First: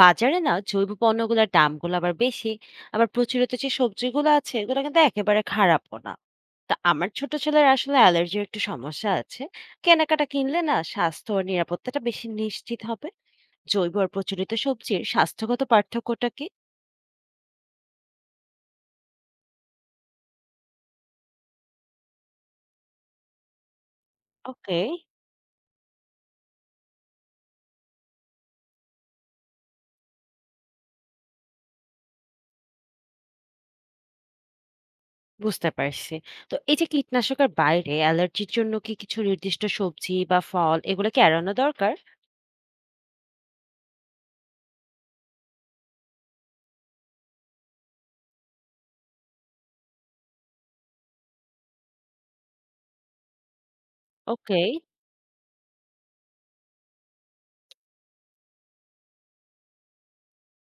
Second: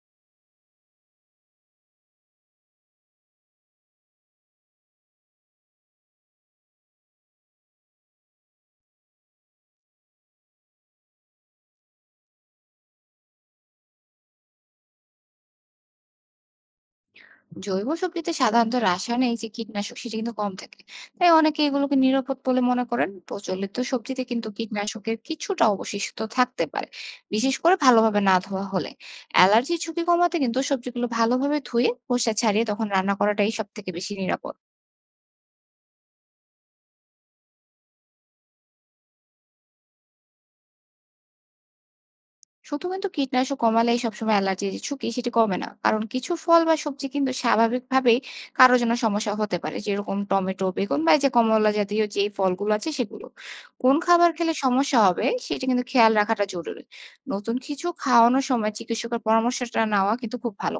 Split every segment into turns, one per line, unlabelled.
বাজারে না জৈব পণ্যগুলোর দামগুলো আবার বেশি। আবার প্রচলিত যে সবজিগুলো আছে এগুলো কিন্তু একেবারে খারাপও না। তা আমার ছোট ছেলের আসলে অ্যালার্জির একটু সমস্যা আছে। কেনাকাটা কিনলে না স্বাস্থ্য আর নিরাপত্তাটা বেশি নিশ্চিত হবে। জৈব আর প্রচলিত সবজির স্বাস্থ্যগত পার্থক্যটা কি?
জৈব সবজিতে সাধারণত রাসায়নিক এই যে কীটনাশক সেটা কিন্তু কম থাকে। তাই অনেকে এগুলোকে নিরাপদ বলে মনে করেন। প্রচলিত সবজিতে কিন্তু
ওকে।
কীটনাশকের কিছুটা অবশিষ্ট থাকতে পারে, বিশেষ করে ভালোভাবে না ধোয়া হলে। অ্যালার্জির ঝুঁকি কমাতে কিন্তু সবজিগুলো ভালোভাবে ধুয়ে খোসা ছাড়িয়ে তখন রান্না করাটাই সব থেকে বেশি নিরাপদ।
বুঝতে পারছি। তো এই যে কীটনাশকের বাইরে অ্যালার্জির জন্য কি কিছু নির্দিষ্ট সবজি বা ফল এগুলো কি এড়ানো দরকার?
শুধু কিন্তু কীটনাশক কমালেই সবসময় অ্যালার্জির যে ঝুঁকি সেটি কমে না, কারণ কিছু ফল বা সবজি কিন্তু স্বাভাবিকভাবেই কারো জন্য সমস্যা হতে পারে, যেরকম টমেটো, বেগুন বা এই যে কমলা জাতীয় যে ফলগুলো আছে সেগুলো। কোন খাবার খেলে
ওকে।
সমস্যা হবে সেটা কিন্তু খেয়াল রাখাটা জরুরি। নতুন কিছু খাওয়ানোর সময় চিকিৎসকের পরামর্শটা নেওয়া কিন্তু খুব ভালো।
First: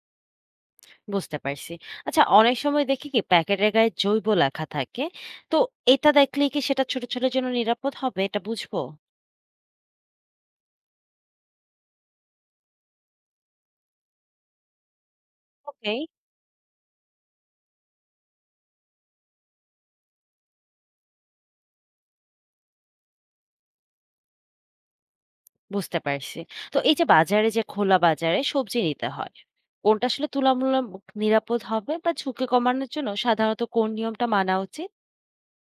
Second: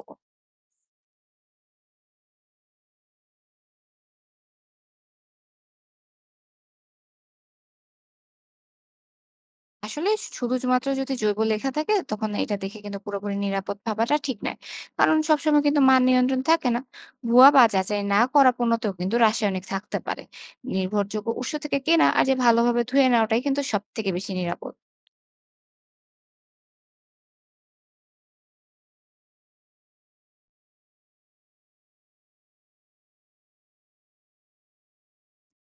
বুঝতে পারছি। আচ্ছা অনেক সময় দেখি কি প্যাকেটের গায়ে জৈব লেখা থাকে। তো এটা দেখলেই কি সেটা ছোটদের জন্য নিরাপদ হবে এটা বুঝবো?
আসলে শুধুমাত্র যদি জৈব লেখা থাকে তখন এটা দেখে কিন্তু পুরোপুরি নিরাপদ ভাবাটা ঠিক নয়, কারণ সবসময় কিন্তু
ওকে।
মান নিয়ন্ত্রণ থাকে না। ভুয়া বা যাচাই না করা পণ্যতেও কিন্তু রাসায়নিক থাকতে পারে। নির্ভরযোগ্য উৎস থেকে কেনা আর যে ভালোভাবে ধুয়ে নেওয়াটাই কিন্তু সব থেকে বেশি নিরাপদ।
বুঝতে পারছি। তো এই যে বাজারে যে খোলা বাজারে সবজি নিতে হয়, কোনটা আসলে তুলামূলক নিরাপদ হবে বা ঝুঁকি কমানোর জন্য সাধারণত কোন নিয়মটা মানা উচিত?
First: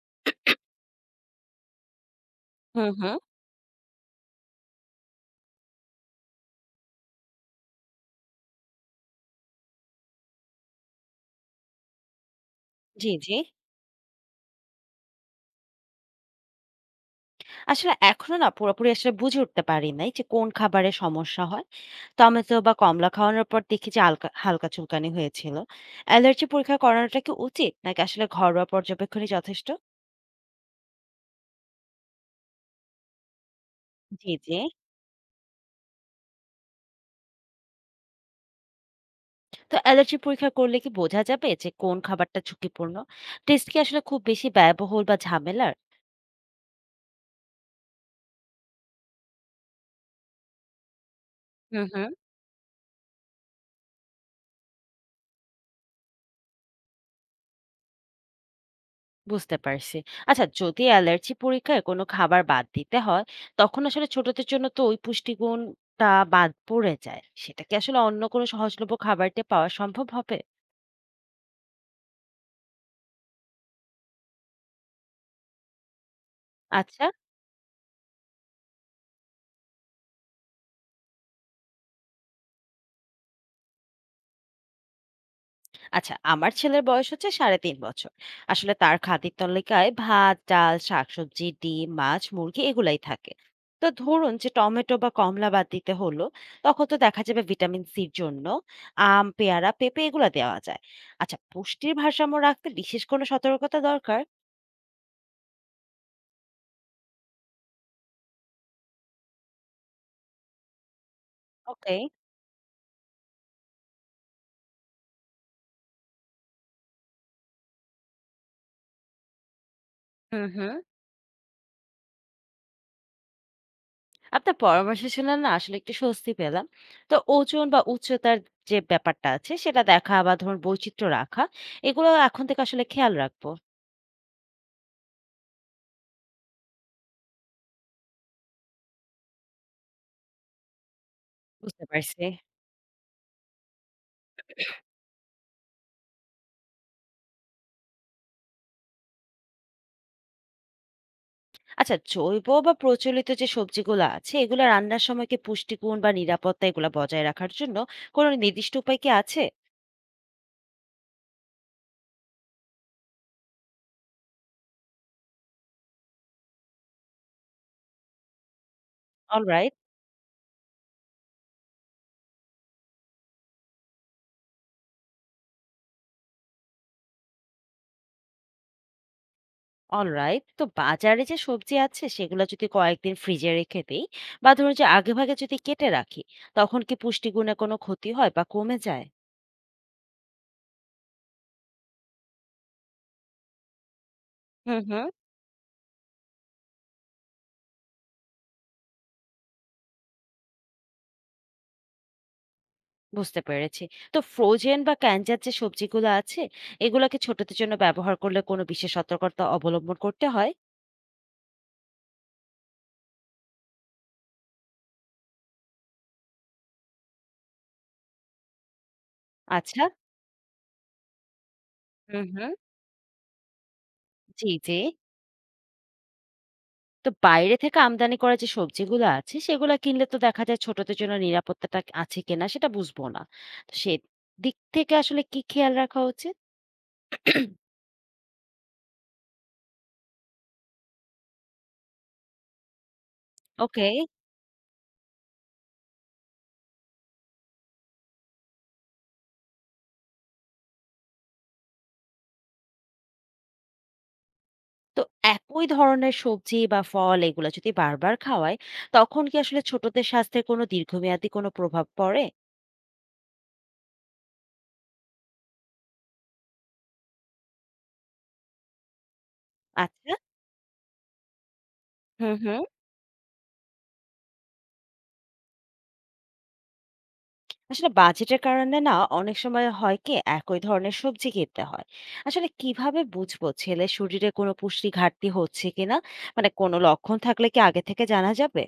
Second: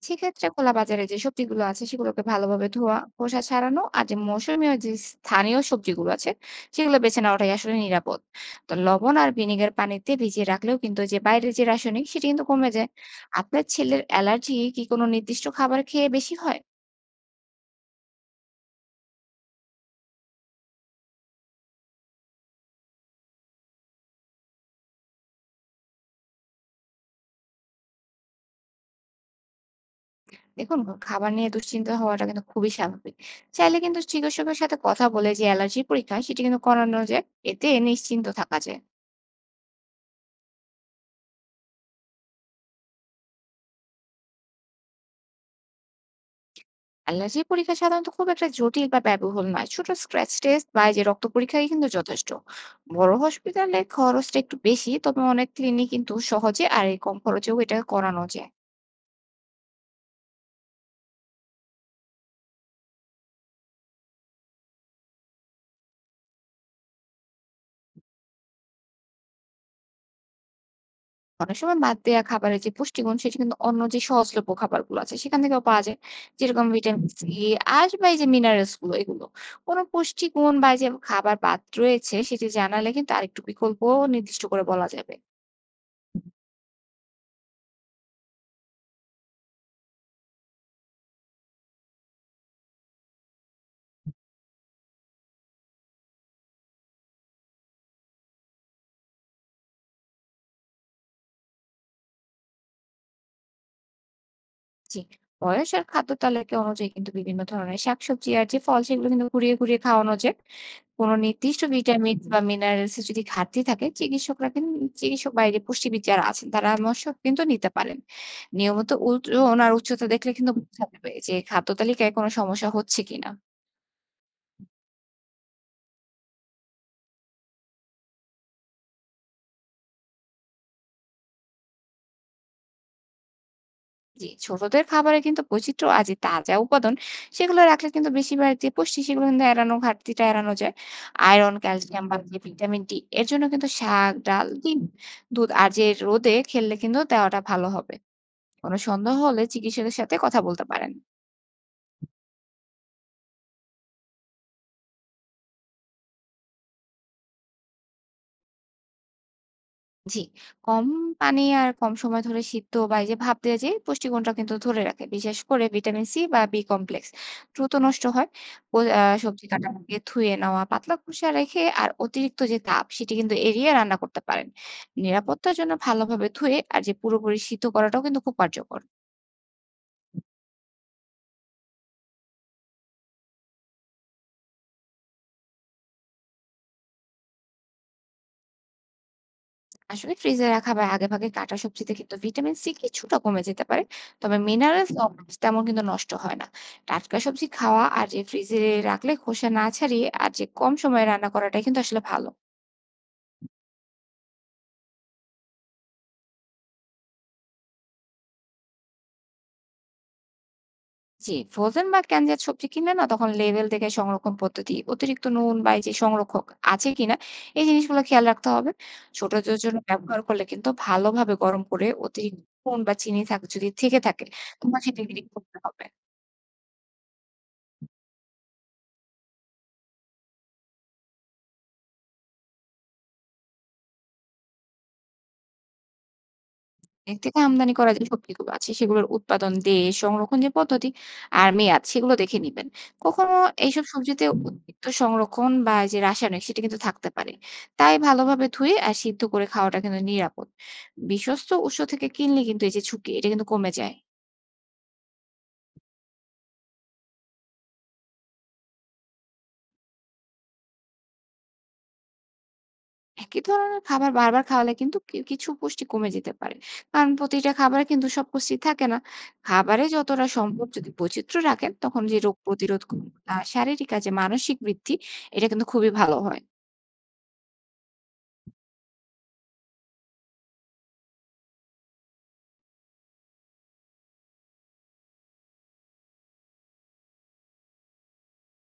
সেক্ষেত্রে খোলা বাজারে যে সবজিগুলো আছে সেগুলোকে ভালোভাবে
হুম,
ধোয়া,
হুম।
খোসা ছাড়ানো আর যে মৌসুমী আর যে স্থানীয় সবজিগুলো আছে সেগুলো বেছে নেওয়াটাই আসলে নিরাপদ। তো লবণ আর ভিনিগার পানিতে ভিজিয়ে রাখলেও কিন্তু যে বাইরের যে রাসায়নিক সেটা কিন্তু কমে যায়।
জি, জি।
আপনার ছেলের অ্যালার্জি কি কোনো নির্দিষ্ট খাবার খেয়ে বেশি হয়?
আসলে এখনো না পুরোপুরি আসলে বুঝে উঠতে পারি নাই যে কোন খাবারে সমস্যা হয়। টমেটো বা কমলা খাওয়ানোর পর দেখি যে হালকা হালকা চুলকানি হয়েছিল। অ্যালার্জি পরীক্ষা করানোটা কি উচিত নাকি আসলে ঘরোয়া পর্যবেক্ষণই যথেষ্ট?
দেখুন, খাবার নিয়ে দুশ্চিন্তা হওয়াটা কিন্তু খুবই স্বাভাবিক। চাইলে কিন্তু
জি জি।
চিকিৎসকের সাথে কথা বলে যে অ্যালার্জি পরীক্ষা সেটি কিন্তু করানো যায়। এতে নিশ্চিন্ত থাকা যায়।
তো অ্যালার্জি পরীক্ষা করলে কি বোঝা যাবে যে কোন খাবারটা ঝুঁকিপূর্ণ? টেস্ট কি আসলে খুব বেশি ব্যয়বহুল বা ঝামেলার?
অ্যালার্জি পরীক্ষা সাধারণত খুব একটা জটিল বা ব্যয়বহুল নয়। ছোট স্ক্র্যাচ টেস্ট বা এই যে রক্ত পরীক্ষাই কিন্তু
হুম হুম।
যথেষ্ট। বড় হসপিটালে খরচটা একটু বেশি, তবে অনেক ক্লিনিক কিন্তু সহজে আর এই কম খরচেও এটা করানো যায়।
বুঝতে পারছি। আচ্ছা যদি অ্যালার্জি পরীক্ষায় কোনো খাবার বাদ দিতে হয়, তখন আসলে ছোটদের জন্য তো ওই পুষ্টিগুণটা বাদ পড়ে যায়, সেটা কি আসলে অন্য কোনো সহজলভ্য খাবারটা পাওয়া সম্ভব হবে?
অনেক সময় বাদ দেওয়া খাবারের যে পুষ্টিগুণ সেটা কিন্তু অন্য যে সহজলভ্য খাবারগুলো আছে সেখান থেকেও পাওয়া যায়, যেরকম
আচ্ছা।
ভিটামিন সি, আঁশ বা এই যে মিনারেলস গুলো এগুলো। কোনো পুষ্টিগুণ বা এই যে খাবার বাদ রয়েছে সেটি জানালে কিন্তু আরেকটু বিকল্প নির্দিষ্ট করে বলা যাবে।
আচ্ছা আমার ছেলের বয়স হচ্ছে সাড়ে তিন বছর। আসলে তার খাদ্যের তালিকায় ভাত ডাল শাকসবজি ডিম মাছ মুরগি এগুলাই থাকে। তো ধরুন যে টমেটো বা কমলা বাদ দিতে হলো, তখন তো দেখা যাবে ভিটামিন সির জন্য আম পেয়ারা পেঁপে এগুলা দেওয়া যায়। আচ্ছা পুষ্টির ভারসাম্য রাখতে বিশেষ কোনো সতর্কতা দরকার?
জি। বয়স আর খাদ্য তালিকা অনুযায়ী কিন্তু বিভিন্ন ধরনের শাকসবজি আর যে ফল সেগুলো কিন্তু ঘুরিয়ে, ঘুরিয়ে খাওয়ানো যায়। কোনো নির্দিষ্ট
ওকে।
ভিটামিন বা মিনারেলস এর যদি ঘাটতি থাকে, চিকিৎসক বা এই যে পুষ্টিবিদ যারা আছেন তারা পরামর্শ কিন্তু নিতে পারেন। নিয়মিত ওজন আর উচ্চতা দেখলে
হুম
কিন্তু
হুম।
বোঝা যাবে যে খাদ্য তালিকায় কোনো সমস্যা হচ্ছে কিনা।
আপনার পরামর্শ শুনে না আসলে একটু স্বস্তি পেলাম। তো ওজন বা উচ্চতার যে ব্যাপারটা আছে সেটা দেখা বা ধরুন বৈচিত্র্য রাখা, এগুলো এখন থেকে আসলে খেয়াল রাখবো।
জি, ছোটদের খাবারে কিন্তু বৈচিত্র্য আর যে তাজা উপাদান সেগুলো রাখলে কিন্তু বেশিরভাগ যে পুষ্টি সেগুলো কিন্তু ঘাটতিটা এড়ানো যায়। আয়রন,
বুঝতে
ক্যালসিয়াম বা
পারছি।
যে ভিটামিন ডি এর জন্য কিন্তু শাক, ডাল, ডিম, দুধ আর যে রোদে খেললে কিন্তু দেওয়াটা ভালো হবে। কোনো সন্দেহ হলে চিকিৎসকের সাথে কথা বলতে পারেন।
আচ্ছা জৈব বা প্রচলিত যে সবজিগুলো আছে এগুলো রান্নার সময় কি পুষ্টিগুণ বা নিরাপত্তা এগুলো বজায় রাখার জন্য কোনো নির্দিষ্ট উপায় কি আছে?
জি, কম পানি আর কম সময় ধরে সিদ্ধ বা এই যে ভাপ দেওয়া যে পুষ্টিগুণটা কিন্তু ধরে রাখে। বিশেষ করে ভিটামিন সি বা বি কমপ্লেক্স দ্রুত নষ্ট হয়। ও আ সবজি কাটার
অলরাইট।
আগে ধুয়ে নেওয়া, পাতলা খোসা রেখে আর অতিরিক্ত যে তাপ সেটি কিন্তু এড়িয়ে রান্না করতে পারেন। নিরাপত্তার জন্য ভালোভাবে ধুয়ে আর যে পুরোপুরি সিদ্ধ করাটাও কিন্তু খুব কার্যকর।
অলরাইট। তো বাজারে যে সবজি আছে সেগুলো যদি কয়েকদিন ফ্রিজে রেখে দেই বা ধরুন যে আগেভাগে যদি কেটে রাখি, তখন কি পুষ্টিগুণে কোনো ক্ষতি হয় বা কমে যায়?
আসলে ফ্রিজে রাখা বা আগেভাগে কাটা সবজিতে কিন্তু ভিটামিন সি কিছুটা কমে যেতে পারে, তবে
হুম,
মিনারেলস
হুম।
তেমন কিন্তু নষ্ট হয় না। টাটকা সবজি খাওয়া আর যে ফ্রিজে রাখলে খোসা না ছাড়িয়ে আর যে কম সময়ে রান্না করাটাই কিন্তু আসলে ভালো।
বুঝতে পেরেছি। তো ফ্রোজেন বা ক্যানজাত যে সবজিগুলো আছে, এগুলাকে ছোটদের জন্য ব্যবহার করলে কোনো বিশেষ সতর্কতা অবলম্বন করতে হয়?
জি, ফ্রোজেন বা ক্যানজাত সবজি কিনলে না তখন লেভেল দেখে সংরক্ষণ পদ্ধতি, অতিরিক্ত নুন বা এই যে সংরক্ষক আছে কিনা, এই জিনিসগুলো খেয়াল রাখতে হবে। ছোটদের জন্য
আচ্ছা।
ব্যবহার করলে কিন্তু ভালোভাবে গরম করে,
হুম,
অতিরিক্ত
হুম।
নুন বা চিনি যদি থেকে থাকে
জি,
তখন
জি।
সেটি ডিটেক্ট করতে হবে।
তো বাইরে থেকে আমদানি করা যে সবজিগুলো আছে সেগুলো কিনলে তো দেখা যায় ছোটদের জন্য নিরাপত্তাটা আছে কিনা সেটা বুঝবো না। তো সে দিক থেকে আসলে কি খেয়াল রাখা উচিত?
দেশ থেকে আমদানি করা যে সবজিগুলো আছে সেগুলোর উৎপাদন, দেশ, সংরক্ষণ যে পদ্ধতি আর মেয়াদ সেগুলো দেখে নিবেন। কখনো এইসব
ওকে।
সবজিতে অতিরিক্ত সংরক্ষণ বা এই যে রাসায়নিক সেটা কিন্তু থাকতে পারে। তাই ভালোভাবে ধুয়ে আর সিদ্ধ করে খাওয়াটা কিন্তু নিরাপদ। বিশ্বস্ত উৎস থেকে কিনলে কিন্তু এই যে ঝুঁকি এটা কিন্তু কমে যায়।
তো একই ধরনের সবজি বা ফল এগুলো যদি বারবার খাওয়ায়, তখন কি আসলে ছোটদের স্বাস্থ্যে কোনো দীর্ঘমেয়াদী কোনো প্রভাব পড়ে?
একই ধরনের খাবার বারবার খাওয়ালে কিন্তু কিছু পুষ্টি কমে যেতে পারে। কারণ প্রতিটা খাবারে কিন্তু সব পুষ্টি থাকে না। খাবারে
আচ্ছা।
যতটা সম্ভব যদি বৈচিত্র্য রাখেন, তখন যে রোগ
হুম হুম।
প্রতিরোধ ক্ষমতা, শারীরিক আর যে মানসিক বৃদ্ধি, এটা কিন্তু খুবই ভালো হয়।
আসলে বাজেটের কারণে না অনেক সময় হয় কি একই ধরনের সবজি কিনতে হয়। আসলে কিভাবে বুঝবো ছেলে শরীরে কোনো পুষ্টি ঘাটতি হচ্ছে কিনা, মানে কোনো লক্ষণ থাকলে কি আগে থেকে জানা যাবে?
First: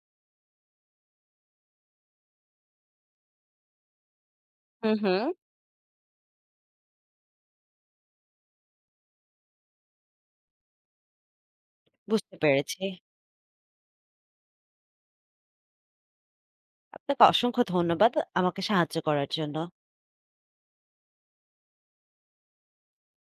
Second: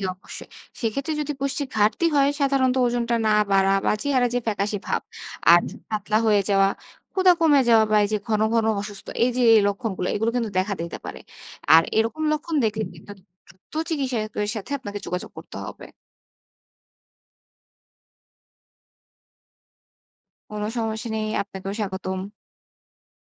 জি, অবশ্যই। সেক্ষেত্রে যদি পুষ্টির ঘাটতি হয়, সাধারণত ওজনটা না বাড়া বা চেহারা যে ফ্যাকাশে
হুম
ভাব
হুম।
আর পাতলা হয়ে যাওয়া, ক্ষুধা কমে যাওয়া বা এই যে ঘন, ঘন অসুস্থ, এই যে এই লক্ষণগুলো, এগুলো কিন্তু দেখা দিতে পারে। আর এরকম
বুঝতে
লক্ষণ
পেরেছি।
দেখলে কিন্তু দ্রুত চিকিৎসকের সাথে আপনাকে যোগাযোগ করতে হবে।
আপনাকে অসংখ্য ধন্যবাদ আমাকে সাহায্য করার জন্য।
কোনো সমস্যা নেই। আপনাকেও স্বাগতম।